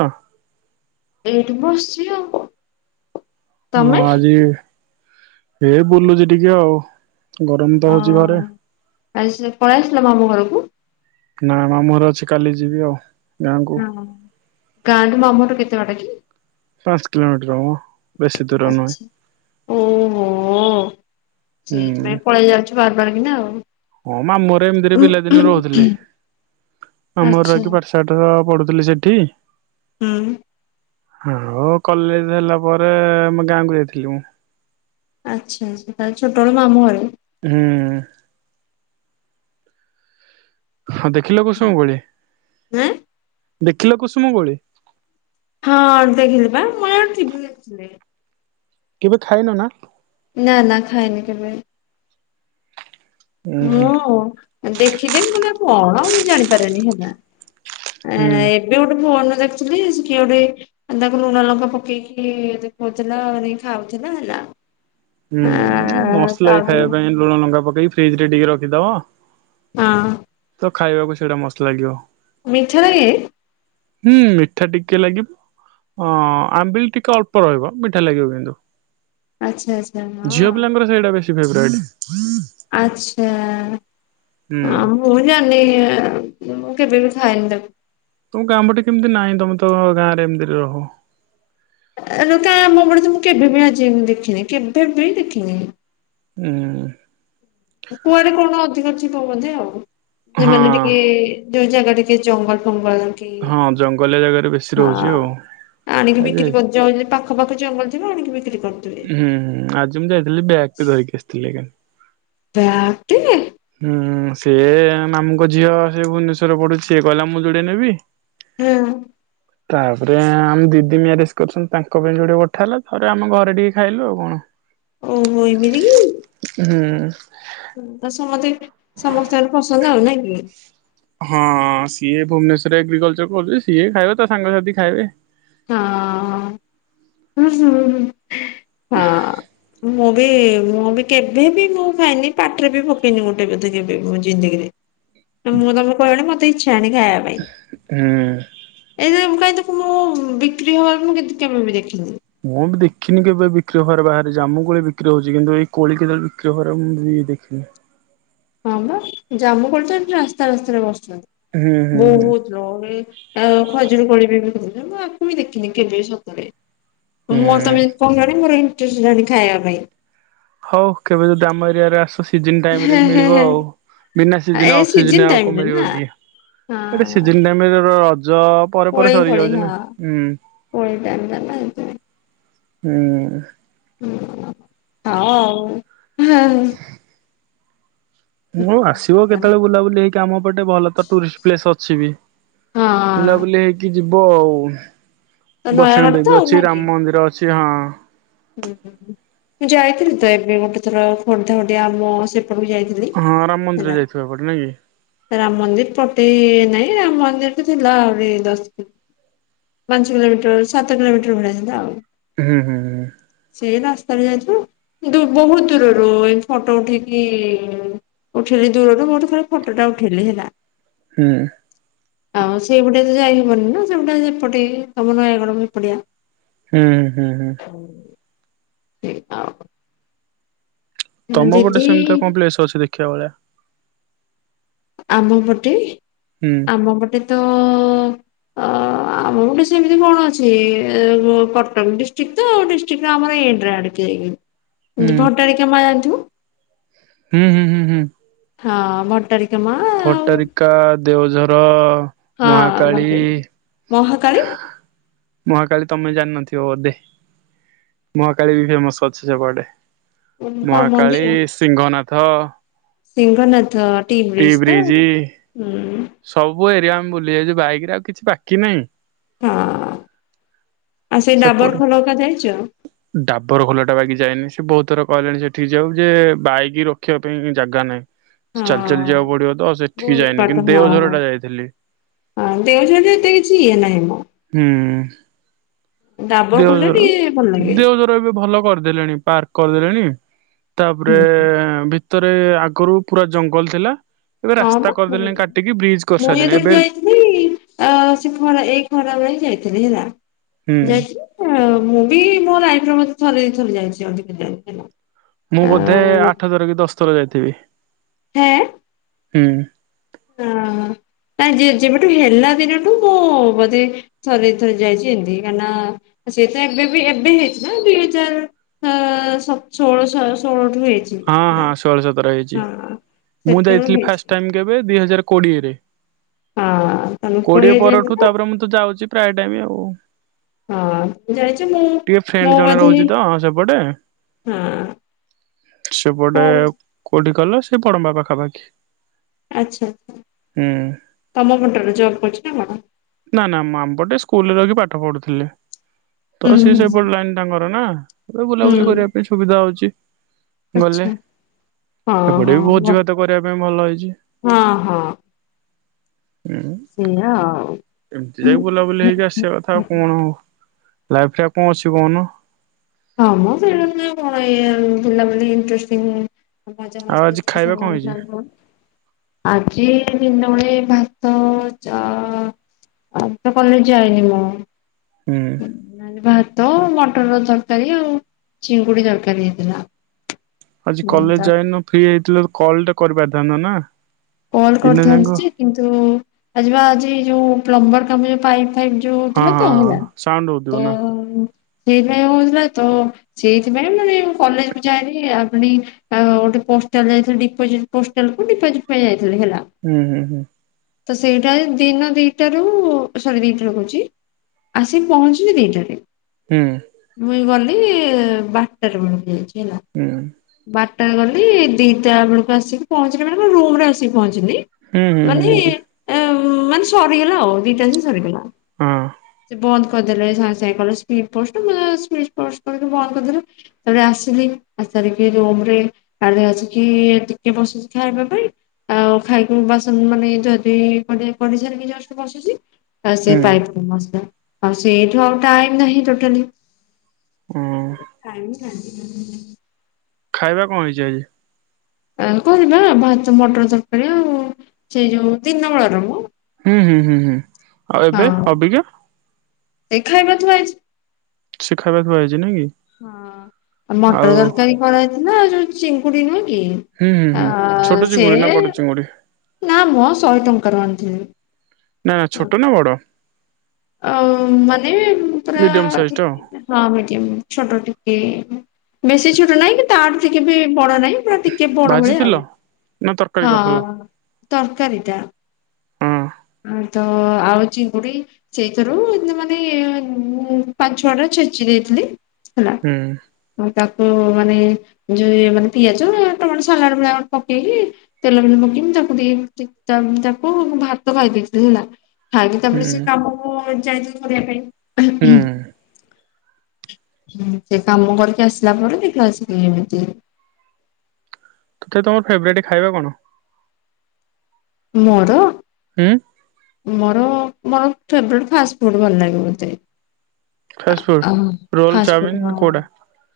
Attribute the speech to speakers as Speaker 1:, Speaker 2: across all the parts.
Speaker 1: ହଁ।
Speaker 2: ଏଇଟି ବସିଚି ଆଉ କ
Speaker 1: ମୁଁ ଆଜି ଏ ବୁଲୁଛି ଟିକେ ଆଉ। ଗରମ ତ
Speaker 2: ଓ
Speaker 1: ହଉଛି ଘରେ
Speaker 2: [unintelligible] ପଳେଇ ଆସିଲ ମାମୁଁ ଘରୁ।
Speaker 1: ନା ମାମୁଁ ଘରେ ଅଛି କାଲି ଯିବି ଆଉ। ଗାଁକୁ।
Speaker 2: ହଁ ଗାଁ ଠୁ ମାମୁଁ ଘର କେ ତେ ବାଟ କି?
Speaker 1: ପାଞ୍ଚ କିଲୋମିଟର ମ।
Speaker 2: ଆଚ୍ଛା ଉଁ ହୁଁ
Speaker 1: ହୁଁ।
Speaker 2: ସେଇଥିପାଇଁ ପଳେଇ ଯାଉଛ ବାରବାର କି ନା ଆଉ।
Speaker 1: ହଁ ମାମୁଁ ଘରେ ଏମିତିରେ ପିଲାଦିନେ ରହୁଥିଲି ମାମୁଁ ଘରେ
Speaker 2: ଆଚ୍ଛା।
Speaker 1: ରହିକି ପାଠଶାଠର ପଡୁ ଥିଲି ସେଠି
Speaker 2: ହୁଁ।
Speaker 1: ଆଉ କଲେଜ ହେଲା ପରେ ଆମ ଗାଁକୁ ଯାଇଥିଲି ମୁଁ।
Speaker 2: ଆଚ୍ଛା ଆଚ୍ଛା ତା ହେଲେ ଛୋଟବେଳେ ମାମୁଁ ଘରେ?
Speaker 1: ହୁଁ। ହଁ ଦେଖିଲ କୁସୁମ ଗୋଳି?
Speaker 2: ହଁ।
Speaker 1: [inaudible] ଦେଖିଲ କୁସୁମ ଗୋଳି?
Speaker 2: ଆଁ ହଁ ଦେଖିଲି ବା [unintelligible]
Speaker 1: କେବେ ଖାଇନ ନା?
Speaker 2: ନା ନା ଖାଇନି କେବେ।
Speaker 1: ହୁଁ ହୁଁ
Speaker 2: ମୁଁ ଦେଖିଥିବି ପୁଣି କଣ ମୁଁ ଜାଣିପାରେନି ହେଲା। ଆଁ
Speaker 1: ହୁଁ।
Speaker 2: ଏବେ ଗୋଟେ ଫୋନ ଦେଖୁଥିଲି ସେ କିଏ ଗୋଟେ ତାକୁ ଲୁଣ ଲଙ୍କା ପକେଇକି ଦେଖଉଥିଲା ଭାରି ଖାଉଥିଲା ହେଲା।
Speaker 1: ହୁଁ
Speaker 2: ଆ
Speaker 1: ମସ୍ତ ଲାଗେ
Speaker 2: ତାପରେ
Speaker 1: ଖାଇବା ପାଇଁ ଲୁଣ ଲଙ୍କା ପକେଇକି। ଫ୍ରିଜ୍ ରେ ଟିକେ ରଖିଦେବ।
Speaker 2: ହଁ।
Speaker 1: ଖାଇବାକୁ ସେଇଟା ମସ୍ତ ଲାଗିବ।
Speaker 2: ମିଠା ଲାଗେ?
Speaker 1: ହୁଁ ମିଠା ଟିକେ ଲାଗିବ ଅ ଆମ୍ବିଲ ଟିକେ ଅଳ୍ପ ରହିବ ମିଠା ଲାଗିବ କିନ୍ତୁ।
Speaker 2: ଆଛା ଆଚ୍ଛା ହଁ।
Speaker 1: ଫେଭରାଇଟି।
Speaker 2: ଆଚ୍ଛା।
Speaker 1: ହୁଁ।
Speaker 2: ଆଁ ମୁଁ ଜାଣି କେବେ ବି ଖାଏନି ତାକୁ
Speaker 1: ତମ ଗାଁ ପଟେ କେମିତି ନାହିଁ ତମେ ତ ଗାଁ ରେ ଏମିତି ରେ ରହ।
Speaker 2: କା ମୋ ଆମ ପଟେ ମୁଁ କେଭେ ବି ଆଜି ଯାଏଁ ମୁଁ ଦେଖିନି କେଭେ ବି ଦେଖିନି।
Speaker 1: ହୁଁ।
Speaker 2: କୁଆଡେ କଣ ଅଧିକ ଥିବ ବୋଧେ ଆଉ।
Speaker 1: ହଁ।
Speaker 2: ଯେମାନେ ଟିକେ ଯୋଉ ଜାଗା ଜଙ୍ଗଲ ଫଙ୍ଗ କି
Speaker 1: ହଁ ଜଙ୍ଗଲିଆ ଜାଗାରେ ବେଶୀ
Speaker 2: ହଁ
Speaker 1: ରହୁଛି ଆଉ
Speaker 2: ଆଣିକି
Speaker 1: ଆଜି
Speaker 2: ବିକ୍ରି କରିଯିବ ପାଖ ପାଖ ଜଙ୍ଗଲ ଆଣିକି ବି
Speaker 1: ହୁଁ ହୁଁ ଆଜି ମୁଁ ଯାଇଥିଲି ବ୍ୟାଗ ଟେ ଧରିକି ଆସିଥିଲି ଏକା।
Speaker 2: ବ୍ୟୟାଗ୍ ଟେ
Speaker 1: ହୁଁ ସିଏ ମାମୁଙ୍କ ଝିଅ ସେ ଭୁବନେଶ୍ଵରରେ ପଡୁଛି ସେ କହିଲା ମୁଁ ଯୋଡିଏ ନେବି।
Speaker 2: ହୁଁ।
Speaker 1: ତାପରେ ଆମ ଦିଦି ମ୍ୟାରେଜ କରିଛନ୍ତି ତାଙ୍କ ପାଇଁ ଯୋଡେ ପଠା ହେଲା ତାପରେ ଆମ ଘରେ ଟିକେ ଖାଇଲୁ ଆଉ କଣ।
Speaker 2: ଓହୋ ଏମିତି କିି?
Speaker 1: ହୁଁ।
Speaker 2: ସମସ୍ତେଙ୍କର ପସନ୍ଦ ଆଉ ନା କି?
Speaker 1: ହଁ ସିଏ ଭୁବନେଶ୍ୱରରେ ଏଗ୍ରିକଲଚର କରୁଛି ସିଏ ଖାଇବ ତା ସାଙ୍ଗସାଥି ଖାଇବେ।
Speaker 2: ହଁ ହୁଁ ହୁଁ। ହଁ ମୁଁ ମୁଁ ବି କେବେବି ମୁଁ ଖାଇନି କି ପାଟିରେ ବି ପକେଇନି ମୋଟେ ପକେଇନି ବୋଧେ କେବେ ମୋ ଜିନ୍ଦେଗିରେ, ମୁଁ ତମେ କହିଲନି ମତେ କିଛି ଇଚ୍ଛା ହେଲାଣି ଖାଇବାପାଇଁ
Speaker 1: ହୁଁ।
Speaker 2: ଏଇ ପାଇଁ ଦକୁ ମୁଁ ବିକ୍ରି ହବାର ମୁଁ କେବେ ବି ଦେଖିନି।
Speaker 1: ମୁଁ ବି ଦେଖିନି କେବେ ବିକ୍ରି ହବାରେ ବାହାରେ ଜାମୁ କୋଳି ବିକ୍ରି ହଉଛି କିନ୍ତୁ ଏଇ କୋଳି କେତେବେଳେ ବିକ୍ରି ହୁଏ ମୁଁ ବି କେବେ ଦେଖିନି।
Speaker 2: ହଁ ବା ଜାମୁକୋଳି ତ ଏଠି ରାସ୍ତା ରାସ୍ତାରେ ବସ
Speaker 1: ହୁଁ ହୁଁ ହୁଁ
Speaker 2: ବହୁତ ଲୋକ ଆଉ ଖଜୁରୀ କୋଳି ବି ପୁଣି ଦେଖିନି କେବେ ସତରେ ମୁଁ ର ତମେ [inaudible]
Speaker 1: ହୁଁ
Speaker 2: [inaudible] ଖାଇବା ପାଇଁ।
Speaker 1: ହଉ କେବେ ଯଦି ଆମ ଏରିଆ ରେ ଆସୁଛି ସିଜନ ଟାଇମ ରେ
Speaker 2: ହେଁ ହେଁ
Speaker 1: ମିଳିବ
Speaker 2: ହେଁ।
Speaker 1: ଆଉ ବିନା ସିଜନ
Speaker 2: ଏ
Speaker 1: ଅଫ
Speaker 2: ସିଜିନ
Speaker 1: ସିଜନ ଆଉ
Speaker 2: ଟାଇମରେ
Speaker 1: କୋଉମିଳିବ
Speaker 2: ନା
Speaker 1: କି ଏଟା
Speaker 2: ହଁ
Speaker 1: ସିଜନ୍ ଟାଇମ ରେ ଧର
Speaker 2: କୋଳି ପୋଳି ହଁ କୋଳି ଟାଇମ୍ ଟା ନା ଏଥିପାଇଁ।
Speaker 1: ହୁଁ।
Speaker 2: ହଁ ଆଉ।
Speaker 1: ମୁଁ ଆସିବ
Speaker 2: ହଁ।
Speaker 1: କେତେବେଳେ ବୁଲାବୁଲି ହେଇକି ଆମ ପଟେ ଭଲ ତ ଟୁରିଷ୍ଟ ପ୍ଲେସ ଅଛି ବି ବୁଲା
Speaker 2: ହଁ
Speaker 1: ବୁଲି ଏଇଠି ଯିବ ଆଉ।
Speaker 2: ତ
Speaker 1: ବୈଷ୍ଣ
Speaker 2: ନୟାଗଡ ତ
Speaker 1: ଦେବୀ
Speaker 2: ଆଉ ନା
Speaker 1: ଅଛି,
Speaker 2: କି?
Speaker 1: ରାମ ମନ୍ଦିର ଅଛି। ଅଛି ହଁ।
Speaker 2: ହୁଁ ମୁଁ ଯାଇଥିଲି ତ ଏବେ ଗୋଟେ ଥର ଖୋର୍ଦ୍ଧା ଓଡ଼ିଆ ଆମ ସେ କୁ ଯାଇଥିଲି
Speaker 1: ହଁ ରାମ ମନ୍ଦିର
Speaker 2: ହେଲା
Speaker 1: ଯାଇଥିବ ଏପଟେ ନାଇଁ କି
Speaker 2: ରାମ ମନ୍ଦିର ପଟେ ନାଇଁ ରାମ ମନ୍ଦିର ତ ଥିଲା ଆହୁରି ଦଶ ପାଞ୍ଚ କିଲୋମିଟର ସାତ କିଲୋମିଟର ଭଳିଥିଲା ଆଉ
Speaker 1: ହୁଁ, ହୁଁ, ହୁଁ।
Speaker 2: ସେ ରାସ୍ତାରେ ଯାଇଛୁ, ବହୁତ ଦୂରରୁ ଏ ଫଟୋ ଉଠେଇିକି ଉଠେଇି ଦୂରରୁ ମୋଠୁ ଥରେ ଫଟୋଟା ଉଠେଇଲି ହେଲା।
Speaker 1: ହୁଁ।
Speaker 2: ଆଉ ସେପଟେ ତ ଯାଇ ହବନି ନା ସେ ଗଟେ ସେପଟେ ତମ ନୟାଗଡ ଏପଡିଆ
Speaker 1: ହୁଁ, ହୁଁ, ହୁଁ।
Speaker 2: ସେ ଅଉ
Speaker 1: ତମ ଗୋଟେ ସେମିତି କଣ ପ୍ଲେସ ଅଛି ଦେଖିବା ଭଳିଆ?
Speaker 2: ଆମ ପଟେ
Speaker 1: ହୁଁ
Speaker 2: ଆମ ପଟେ ତ ଅ ଆମ ଗୋଟେ ସେମିତି କଣ ଅଛି କଟକ ଡିଷ୍ଟ୍ରିକ୍ଟ ତ ଡିଷ୍ଟ୍ରିକ୍ଟ ଆମର।
Speaker 1: ହୁଁ
Speaker 2: [unintelligible] ଭଟାରିକା ମା ଜାଣିଥି। [unintelligible]
Speaker 1: ହୁଁ, ହୁଁ, ହୁଁ, ହୁଁ।
Speaker 2: ହଁ ମୋଟରି
Speaker 1: ଫଟାରିକା ଦେଉଝର
Speaker 2: ହଁ [unintelligible] ମହାକାଳୀ
Speaker 1: ମହାକାଳୀ ତମେ ଜାଣିନଥିବ ବଧେ ମହାକାଳୀ ବି ଫେମସ ଅଛ ସେ ପଟେ।
Speaker 2: କଣ
Speaker 1: ମହାକାଳୀ ସିଂଙ୍ଗନାଥ।
Speaker 2: ସିଂଘନାଥ ତି ବ୍ରିଚ ତ ହୁଁ।
Speaker 1: ସବୁ ଏରିଆ ଆମେ ବୁଲି ଆଇଚୁ ବାଇକ ରେ ଆଉ କିଛି ବାକି ନାହିଁ।
Speaker 2: ହଁ ଆଉ ସେଇ
Speaker 1: ସେପଟୁ
Speaker 2: ଡାବର ଖୋଲ ଉକା ଯାଇଛ?
Speaker 1: ଡାବର ଖୋଲା ଟା ବାକି ଯାଇନି ସେ ବହୁତ ଥର କହିଲେଣି ସେଠିକି ଯାଉ ଯେ ବାଇକ ରଖିବା ପାଇଁ ଜାଗା ନାହିଁ।
Speaker 2: ହଁ
Speaker 1: ଚାଲି ଚାଲି ଯିବାକୁ ପଡିବ ତ ସେଠିକି
Speaker 2: ବହୁତ
Speaker 1: ଯାଇନି କିନ୍ତୁ
Speaker 2: ପାଠ ହଁ
Speaker 1: ଦେଓଝର ଟା ଯାଇଥିଲି
Speaker 2: ହଁ ଦେଉଝରି ରେ ଏତେ କିଛି ଇଏ ନାହିଁ ମ।
Speaker 1: ହୁଁ।
Speaker 2: ଡାବର ଖୋଲଟା
Speaker 1: ଦେଓଝର
Speaker 2: ଟିକେ ଭଲ ଲାଗେ
Speaker 1: ଦେଓଝର ଏବେ ଭଲ କରିଦେଲେଣି ପାର୍କ। କରିଦେଲେଣି। ତାପରେ
Speaker 2: ହୁଁ
Speaker 1: ଭି ଭିତରେ ଆଗରୁ ପୁରା ଜଙ୍ଗଲ ଥିଲା। ଏବେ
Speaker 2: ହଁ
Speaker 1: ରାସ୍ତା
Speaker 2: ବା ମୁ
Speaker 1: କରିଦେଲେଣି କାଟିକି ବ୍ରିଜ
Speaker 2: [unintelligible] ମୁଁ
Speaker 1: କରିସାରିଲେଣି
Speaker 2: ଯେତେବେଳେ
Speaker 1: ଏବେ
Speaker 2: ଯାଇଥିଲି ସେ ଖରା ଏଇ ଖରା ବେଳେ ଯାଇ ଥିଲି ହେଲା।
Speaker 1: ହୁଁ
Speaker 2: ଯାଇଥିଲ ମୁଁ ବି ମୋ [unintelligible] ଥରେ ଦି ଥର ଯାଇଚି ଅଧିକ ଯାଇନି ହେଲା।
Speaker 1: ମୁଁ ବୋଧେ
Speaker 2: ଆଁ
Speaker 1: ଆଠ ଥର କିି ଦଶ ଥର ଯାଇଥିବି।
Speaker 2: ହେଁ।
Speaker 1: ହୁଁ।
Speaker 2: ଅ ନାଇ ଯେବେଠୁ ହେଲା ଦିନଠୁ ମୁଁ ବୋଧେ ଥରେ ଦି ଥରି ଯାଇଛି ଏମିତି କାହିଁକି ନା ସେ ତ ଏବେ ବି ଏବେ ହେଇଛି ନା ଦୁଇ ହଜାର ସ ଷୋଳ ଷୋହଳ ହେଇଛି
Speaker 1: ହଁ ହଁ
Speaker 2: ହେଲା
Speaker 1: ଷୋଳ ସତର ହେଇଚି
Speaker 2: ହଁ।
Speaker 1: ମୁଁ
Speaker 2: ସେତେବେଳେ
Speaker 1: ଯାଇଥିଲି
Speaker 2: ହେଇଛି
Speaker 1: ଫାଷ୍ଟ ଟାଇ କେବେ ଦି ହଜାର କୋଡ଼ିଏରେ
Speaker 2: ହଁ ତମେ
Speaker 1: କୋଡିଏ ପରଠୁ
Speaker 2: ଯାଇଥିଲ
Speaker 1: ତାପରେ ମୁଁ ତ ଯାଉଚି ପ୍ରାୟ ଟାଇମ ଆଉ। [unintelligible]
Speaker 2: ହଁ ଯାଇଚି ମୁଁ
Speaker 1: ଟିକେ ଫ୍ରେଣ୍ଡ
Speaker 2: ମୁଁ
Speaker 1: ଜଣେ
Speaker 2: ବୋଧେ
Speaker 1: ରହୁଛି ତ ସେପଟେ
Speaker 2: ହଁ। ମୋ
Speaker 1: ସେପଟେ କଲ ସେଇ ବଡମ୍ବା ପାଖାପାଖି।
Speaker 2: ଆଚ୍ଛା
Speaker 1: ହୁଁ
Speaker 2: ତମ ପଟରୁ ଜବ କରୁଚି ନା କଣ?
Speaker 1: ନା ନା ମାମପଟେ ସ୍କୁଲ ରହିକି ପାଠ ପଢୁଥିଲେ। ତ
Speaker 2: ହୁଁ
Speaker 1: ସିଏ ସେପଟ
Speaker 2: ହୁଁ
Speaker 1: ଲାଇନ ତାଙ୍କର ନା। ତାପରେ ବୁଲାବୁଲି
Speaker 2: ହୁଁ।
Speaker 1: କରିବା ପାଇଁ ସୁବିଧା ହଉଚି। ଗଲେ।
Speaker 2: ଆଚ୍ଛା ହଁ
Speaker 1: ସେପଟେ
Speaker 2: ହଁ
Speaker 1: ବି
Speaker 2: ଭ
Speaker 1: ଭୋଜି ଭାତ କରିଆ ପାଇଁ ଭଲ ହେଇଛି।
Speaker 2: ହଁ ହଁ
Speaker 1: ହୁଁ
Speaker 2: ସେଇଆ ଆଉ।
Speaker 1: ଏମିତି ଯାଇକି ବୁଲାବୁଲି ହେଇକି ଆସିବା କଥା ଆଉ କଣ। ଲାଇଫରେ ଆଉ କଣ ଅଛି କଉନ।
Speaker 2: ହଁ ମ [unintelligible] ହେଲା ବୋଲି ଇଣ୍ଟରେଷ୍ଟଟିଂ ମଜା
Speaker 1: ଆଉ
Speaker 2: ମସ୍ତି
Speaker 1: ଆଜି
Speaker 2: ଟିକେ
Speaker 1: ଖାଇବା କଣ
Speaker 2: ସାଙ୍ଗମାନଙ୍କ
Speaker 1: ହେଇଛି?
Speaker 2: ସାଙ୍ଗରେ [unintelligible] ଆଜି ଦିନବେଳେ ଭାତ ଚା [unintelligible] କଲେଜ ଯାଇନି ମୁଁ।
Speaker 1: ହୁଁ
Speaker 2: [unintelligible] ଭା ତ ମଟରର [unintelligible] ତରକାରି ଆଉ ଚିଙ୍ଗୁଡି ତରକାରି ହେଇଥିଲା।
Speaker 1: ଆଜି
Speaker 2: ହୁଁ
Speaker 1: କଲେଜ
Speaker 2: ତା
Speaker 1: ଯାଇନ ଫ୍ରି ହେଇଥିଲେ କଲଟେ କରିପାରିଥାନ୍ତ ନା।
Speaker 2: କଲ
Speaker 1: ଦିନ ଯାକ।
Speaker 2: କରିଥାନ୍ତି ଯେ କିନ୍ତୁ ଆଜିବା ଆଜି ଯୋଉ ପ୍ଲମ୍ବର ତମେ ଯୋଉ ପାଇପ୍ ଫାଇପ୍ [unintelligible]
Speaker 1: ହଁ ହଁ
Speaker 2: ତ
Speaker 1: ହଁ
Speaker 2: ହେଲା
Speaker 1: ସାଉଣ୍ଡ ହଉଥିବ
Speaker 2: ତ
Speaker 1: ନା?
Speaker 2: ଉଁ ସେଇଥିପାଇଁ ହଉଥିଲା ତ ସେଇଥିପାଇଁ ମାନେ ମୁଁ କଲେଜକୁ ଯାଇିନି ଆଉପୁଣି ଅଁ ଗୋଟେ ପୋଷ୍ଟାଲ ଯାଇଥିଲି ଡିପୋଜିଟ୍ ପୋଷ୍ଟାଲକୁ ଡିପୋଜିଟ୍ ପାଇଁ ଯା
Speaker 1: ହୁଁ ହୁଁ ହୁଁ।
Speaker 2: ତ ସେଇଟାରେ ଦିନ ଦିଟାରୁ ସରି ଦିଟାରୁ କହୁଛି ଆସି ପହଞ୍ଚିଲି ଦିଟାରେ।
Speaker 1: ହୁଁ
Speaker 2: ମୁଇଁ ଗଲେ [unintelligible] ବାଟରେ [unintelligible] ହେଲା
Speaker 1: ହୁଁ
Speaker 2: ବାଟ୍ [unintelligible] ଗଲି ଦିଟା ବେଳକୁ ଆସିକି ପହଞ୍ଚିଲି ମାନେ [unintelligible] ରୁମ୍ ରେ ଆସି ପହଞ୍ଚିଲି।
Speaker 1: ହୁଁ ହୁଁ ହୁଁ ହୁଁ
Speaker 2: ମାନେ
Speaker 1: ହୁଁ।
Speaker 2: ଏଁ ହଁ ମାନେ ସରିଗଲା ଆଉ ଦିଟା ଭିତରେ ସରିଗଲା। ସେ ବନ୍ଦ୍ କରିଦେଲେ ସାଙ୍ଗେ ସାଙ୍ଗେ କହିଲେ ସ୍ପିଡ୍ ପୋଷ୍ଟ [unintelligible] ସ୍ପିଡ୍ ପୋଷ୍ଟ କରିକି ବନ୍ଦ କରିଦେଲେ। ତାପରେ ଆସିଲି ଆସିସାରିକି ରୁମରେ [unintelligible] ଆସିକି ଟିକେ ବସିଚି ଖାଇବା ପାଇଁ ଆଉ ଖାଇକି ମୁଁ ବାସନ୍ ମାନେ ଯଦି ପଢ଼େ ପଢ଼ିସାରିକି ଜଷ୍ଟ ବସିଚି [unintelligible] ପାଇପ୍ [unintelligible] ଆଉ ସେଉଠୁ ଆଉ ଟାଇମ୍ ନାହିଁ ଟୋଟାଲି
Speaker 1: ହଁ
Speaker 2: [unintelligible] [unintelligible]
Speaker 1: ଖାଇବା କ ହେଇଛି ଆଜି।
Speaker 2: ଆଙ୍କ ହେବା ଭାତ ମଟର ତରକାରୀ ଆଉ ସେଇ ଯୋଉ ଦିନ ବେଳା ର ମ।
Speaker 1: ହୁଁ ହୁଁ ହୁଁ ହୁଁ। ଆଉ ଏବେ ଅବିକା
Speaker 2: ଏ ଖାଇବା ବା ଥୁଆହେଇଛି।
Speaker 1: ସେ ଖାଇବା କୁ ଆଇଛି ନାହିଁ କି?
Speaker 2: ହଁ ମଟର
Speaker 1: ଆଉ
Speaker 2: ତରକାରୀ କରାଜାଇଥିଲା ଆଉ ଯୋଉ ଚିଙ୍ଗୁଡ଼ି ନାଁ କେ
Speaker 1: ହୁଁ ହୁଁ
Speaker 2: ଆ
Speaker 1: ହୁଁ। ଛୋଟ
Speaker 2: ସେ
Speaker 1: ଚିଙ୍ଗୁଡି ନା ବଡ ଚିଙ୍ଗୁଡି
Speaker 2: ନା ମୋସ ସହେ ଟଙ୍କାର ଆଣିଥିଲି।
Speaker 1: ନା ଛୋଟ ନା ବଡ଼?
Speaker 2: ଆଉ ମାନେ ହୁଁ ପରା
Speaker 1: ମିଡିୟମ ସାଇଜ
Speaker 2: ଧି
Speaker 1: ଟା ଆଉ
Speaker 2: ମିଡିୟମ୍ ହଁ ମିଡିୟମ୍ ଛୋଟଟେ। କେ ବେଶୀ ଛୋଟ ନାହିଁ କି ତାଠୁ ଟିକେ ବି ବଡ ନାହିଁ। ଟିକେ ବଡ ଭଳିଆ
Speaker 1: ଭାଜିଥିଲ?
Speaker 2: ଆଉ
Speaker 1: ନା ତରକାରୀ କରିଥିଲ?
Speaker 2: ହଁ ତରକାରୀ ଟା
Speaker 1: ହଁ
Speaker 2: ତ ଆଳୁ ଚିଙ୍ଗୁଡି ସେଇଥିରୁ ମାନେ ପାଞ୍ଚ ଛଟା ଛେଚି ଦେଇଥିଲି ହେଲା
Speaker 1: ହୁଁ
Speaker 2: ତାକୁ ମାନେ ଯୋଉ ମାନେ ପିଆଜ ଟମାଟୋ ସାଲାଡ ଭଳିଆ ପକେଇକି ତେଲ ବି ପକେଇକି ତାକୁ ଦେଇ ତାକୁ ଭାତ ଖାଇ ଦେଇଥିଲି ହେଲା। ଖାଇକି
Speaker 1: ହୁଁ
Speaker 2: ତାପରେ ସେ [inaudible] କରିବା ପାଇଁ
Speaker 1: ହୁଁ।
Speaker 2: ସେ କାମ କରିକି ଆସିଲା ପରେ ଦେଖିଲା ଆସିକି ଏମିତି
Speaker 1: [inaudible] ତମର ଫେବରାଇଟ ଖାଇବା କଣ?
Speaker 2: ମର
Speaker 1: ଉଁ
Speaker 2: ମୋର ମୋର ଫେବରେଟ ଫାଷ୍ଟ ଫୁଡ ଭନ ଲାଗେ ମୋତେ ଅ
Speaker 1: ଫାଷ୍ଟଫୁଡ?
Speaker 2: ହା
Speaker 1: ରୋଲ
Speaker 2: ଫାଷ୍ଟଫୁଡ
Speaker 1: ଚାଉମିିନ
Speaker 2: ହଁ
Speaker 1: କୋଉଟା?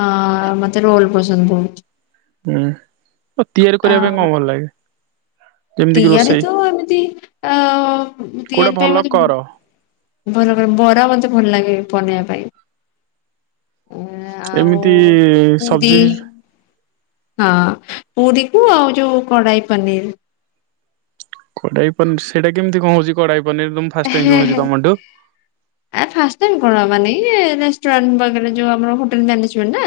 Speaker 2: ହଁ ମତେ ରୋଲ ପସନ୍ଦ ବହୁତୁ
Speaker 1: ହୁଁ ଓ ତିଆରି କରିବା ପାଇଁ କଣ ଭଲ ଲାଗେ? ଯେମିତି କିି
Speaker 2: ତିଆରି
Speaker 1: ରୋଷେଇ
Speaker 2: ତ ଏମିତି ଅ
Speaker 1: କୋଉଟା
Speaker 2: ତିଆରି ପାଇଁ
Speaker 1: ଭଲ
Speaker 2: ମତେ
Speaker 1: କର
Speaker 2: ଭଲ ବରା ମତେ ଭଲ ଲାଗେ। ପନିବା ପାଇଁ ଆଉ
Speaker 1: ଏମିତି
Speaker 2: ପୁରୀ
Speaker 1: ସବଜି ବି
Speaker 2: ହଁ ପୁରୀକୁ ଆଉ ଯୋଉ କଢାଇ ପନିର
Speaker 1: କଡାଇ ପନିର ସେଇଟା କେମିତି କଣ ହଉଛି କଡାଇ ଫାଷ୍ଟ ଟାଇମ୍
Speaker 2: ହେ ହେ
Speaker 1: ଜାଣୁଛି ତମଠୁ।
Speaker 2: ଆ ଫାଷ୍ଟ ଟାଇମ ମାନେ ରେଷ୍ଟୁରାଣ୍ଟ ପାକରେ ଯୋଉ ଆମର ହୋଟଲ ମ୍ୟାନେ ନା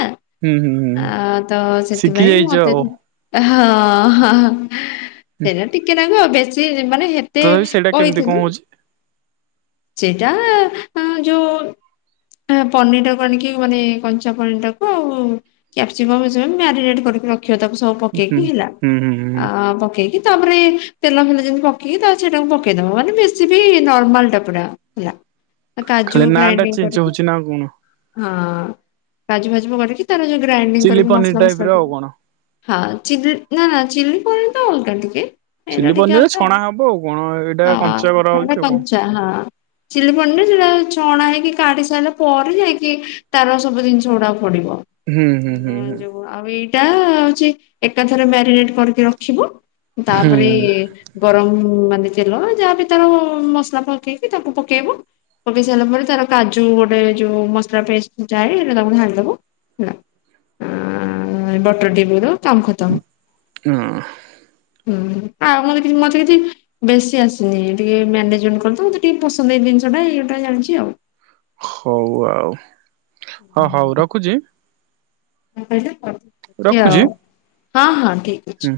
Speaker 1: ହୁଁ ହୁଁ ହୁଁ
Speaker 2: ତ
Speaker 1: ଶିଖି
Speaker 2: ସେଥିପାଇଁ
Speaker 1: ଯାଇଛ
Speaker 2: ମତେ
Speaker 1: ଆଉ
Speaker 2: ହଁ ହଁ ସେଟା ଟିକେ ନାଗୁ ଅଭ୍ୟା ମାନେ ହେତେ
Speaker 1: ତଥାପି ସେଇଟା କେମିତି କଣ
Speaker 2: କହିଥିଲି।
Speaker 1: ହଉଛି
Speaker 2: ସେଇଟା ଯୋଉ ପନିର ଟାକୁ ଆଣିକି ମାନେ କଞ୍ଚା ପନିର ଟାକୁ କ୍ୟାପସିକମ୍ ଏ ମ୍ୟାରିନେଟ କରିକି ରଖ କ୍ଷ ତାକୁ ସବୁ
Speaker 1: ହୁଁ
Speaker 2: ପକେଇକି ହେଲା
Speaker 1: ହୁଁ ହୁଁ ହୁଁ
Speaker 2: ପକେଇକି ତାପରେ ତେଲ ଫେଲ ଯେମିତି ପକେଇକି ତା ସେଟାକୁ ପକେଇଦବ ମାନେ ବେଶୀ ବି ନର୍ମାଲ ଟା [unintelligible] କାଜୁ
Speaker 1: ଖାଲି ନା ଟା
Speaker 2: ଗ୍ରାଇଣ୍ଡିଙ୍ଗ
Speaker 1: ଚେଞ୍ଜ
Speaker 2: କରିକି
Speaker 1: ହଉଛି ନା କଣ
Speaker 2: ହଁ। କାଜୁ ଫାଜୁ ପଡ଼ିକି ତାର ଯୋଉ ଗ୍ରାଇଡିଙ୍ଗ
Speaker 1: ଚିଲି
Speaker 2: କରିକି
Speaker 1: ପନିର
Speaker 2: ମସଲା
Speaker 1: ଟାଇପ
Speaker 2: ମସଲା
Speaker 1: ର ଆଉ
Speaker 2: ଦେଇ
Speaker 1: କଣ
Speaker 2: ହଁ ଚିଲି ନା ନା ଚିଲି ପନିର୍ ଅଲଗା ଟିକେ ଏଇଟା
Speaker 1: ଚିଲି
Speaker 2: ଟିକେ
Speaker 1: ପନିରରେ
Speaker 2: ଅଲଗା
Speaker 1: ଛଣା ହବ ଆଉ କଣ ଏଇଟା
Speaker 2: ହଁ
Speaker 1: କଞ୍ଚା
Speaker 2: ଏଇଟା
Speaker 1: କରାହଉଚି ଆଉ କଣ?
Speaker 2: କଞ୍ଚା ହଁ। ଚିଲି ପନିନ୍ ରେ ଛଣା ହେଇକି କାଢି ସାରିଲା ପରେ ଯାଇକି ତାର ସବୁ ଜିନିଷ ଗୁଡା ପଡିବ
Speaker 1: ହୁଁ ହୁଁ ହୁଁ
Speaker 2: ହଁ ଯୋଉ ଆଉ ଏଇ ଟା ହଉଚି ଏକାଥରେ ମ୍ୟାରିନେଟ୍ କରିକି ରଖିବ।
Speaker 1: ହୁଁ
Speaker 2: ତାପରେଏ
Speaker 1: ହୁଁ
Speaker 2: ଗରମ ମାନେ ତେଲ ଯାହା ବି ତାରଅ ମସଲା ପକେଇ ତାକୁ ପକେଇବୁ ପକେଇ ସାଇଲା ପରେ ତାର କାଜୁ ଗୋଟେ ଯୋଉ ମସଲା ପେଷ୍ଟ ଯାଏ। ସେଇଟା ତାକୁ ଧାଳିଦବ ହେଲା। ଆଁ ବଟର ଟିକେ ପକେଇ ଦବ କାମ୍ ଖତମ୍।
Speaker 1: [inaudible]
Speaker 2: ହୁଁ ଆଉ ମତେ କିଛି ମତେ କିଛି ବେଶୀ ଆସିନି ଟିକେ ମ୍ୟାନେଜମେଣ୍ଟ କରି ଦବୁ। ଟି ପସନ୍ଦ ଏଇ ଜିନିଷ ଟା ଏଇଗୋଟା ଜାଣିଚି ଆଉ।
Speaker 1: ହଉ ଆଉ। ହଉ ରଖୁଚି।
Speaker 2: କଅଁ କହିଲେ? ଅଛି ଆଉ
Speaker 1: ରଖୁଚି।
Speaker 2: ହଁ ହଁ। ଠିକ୍ ଅଛି।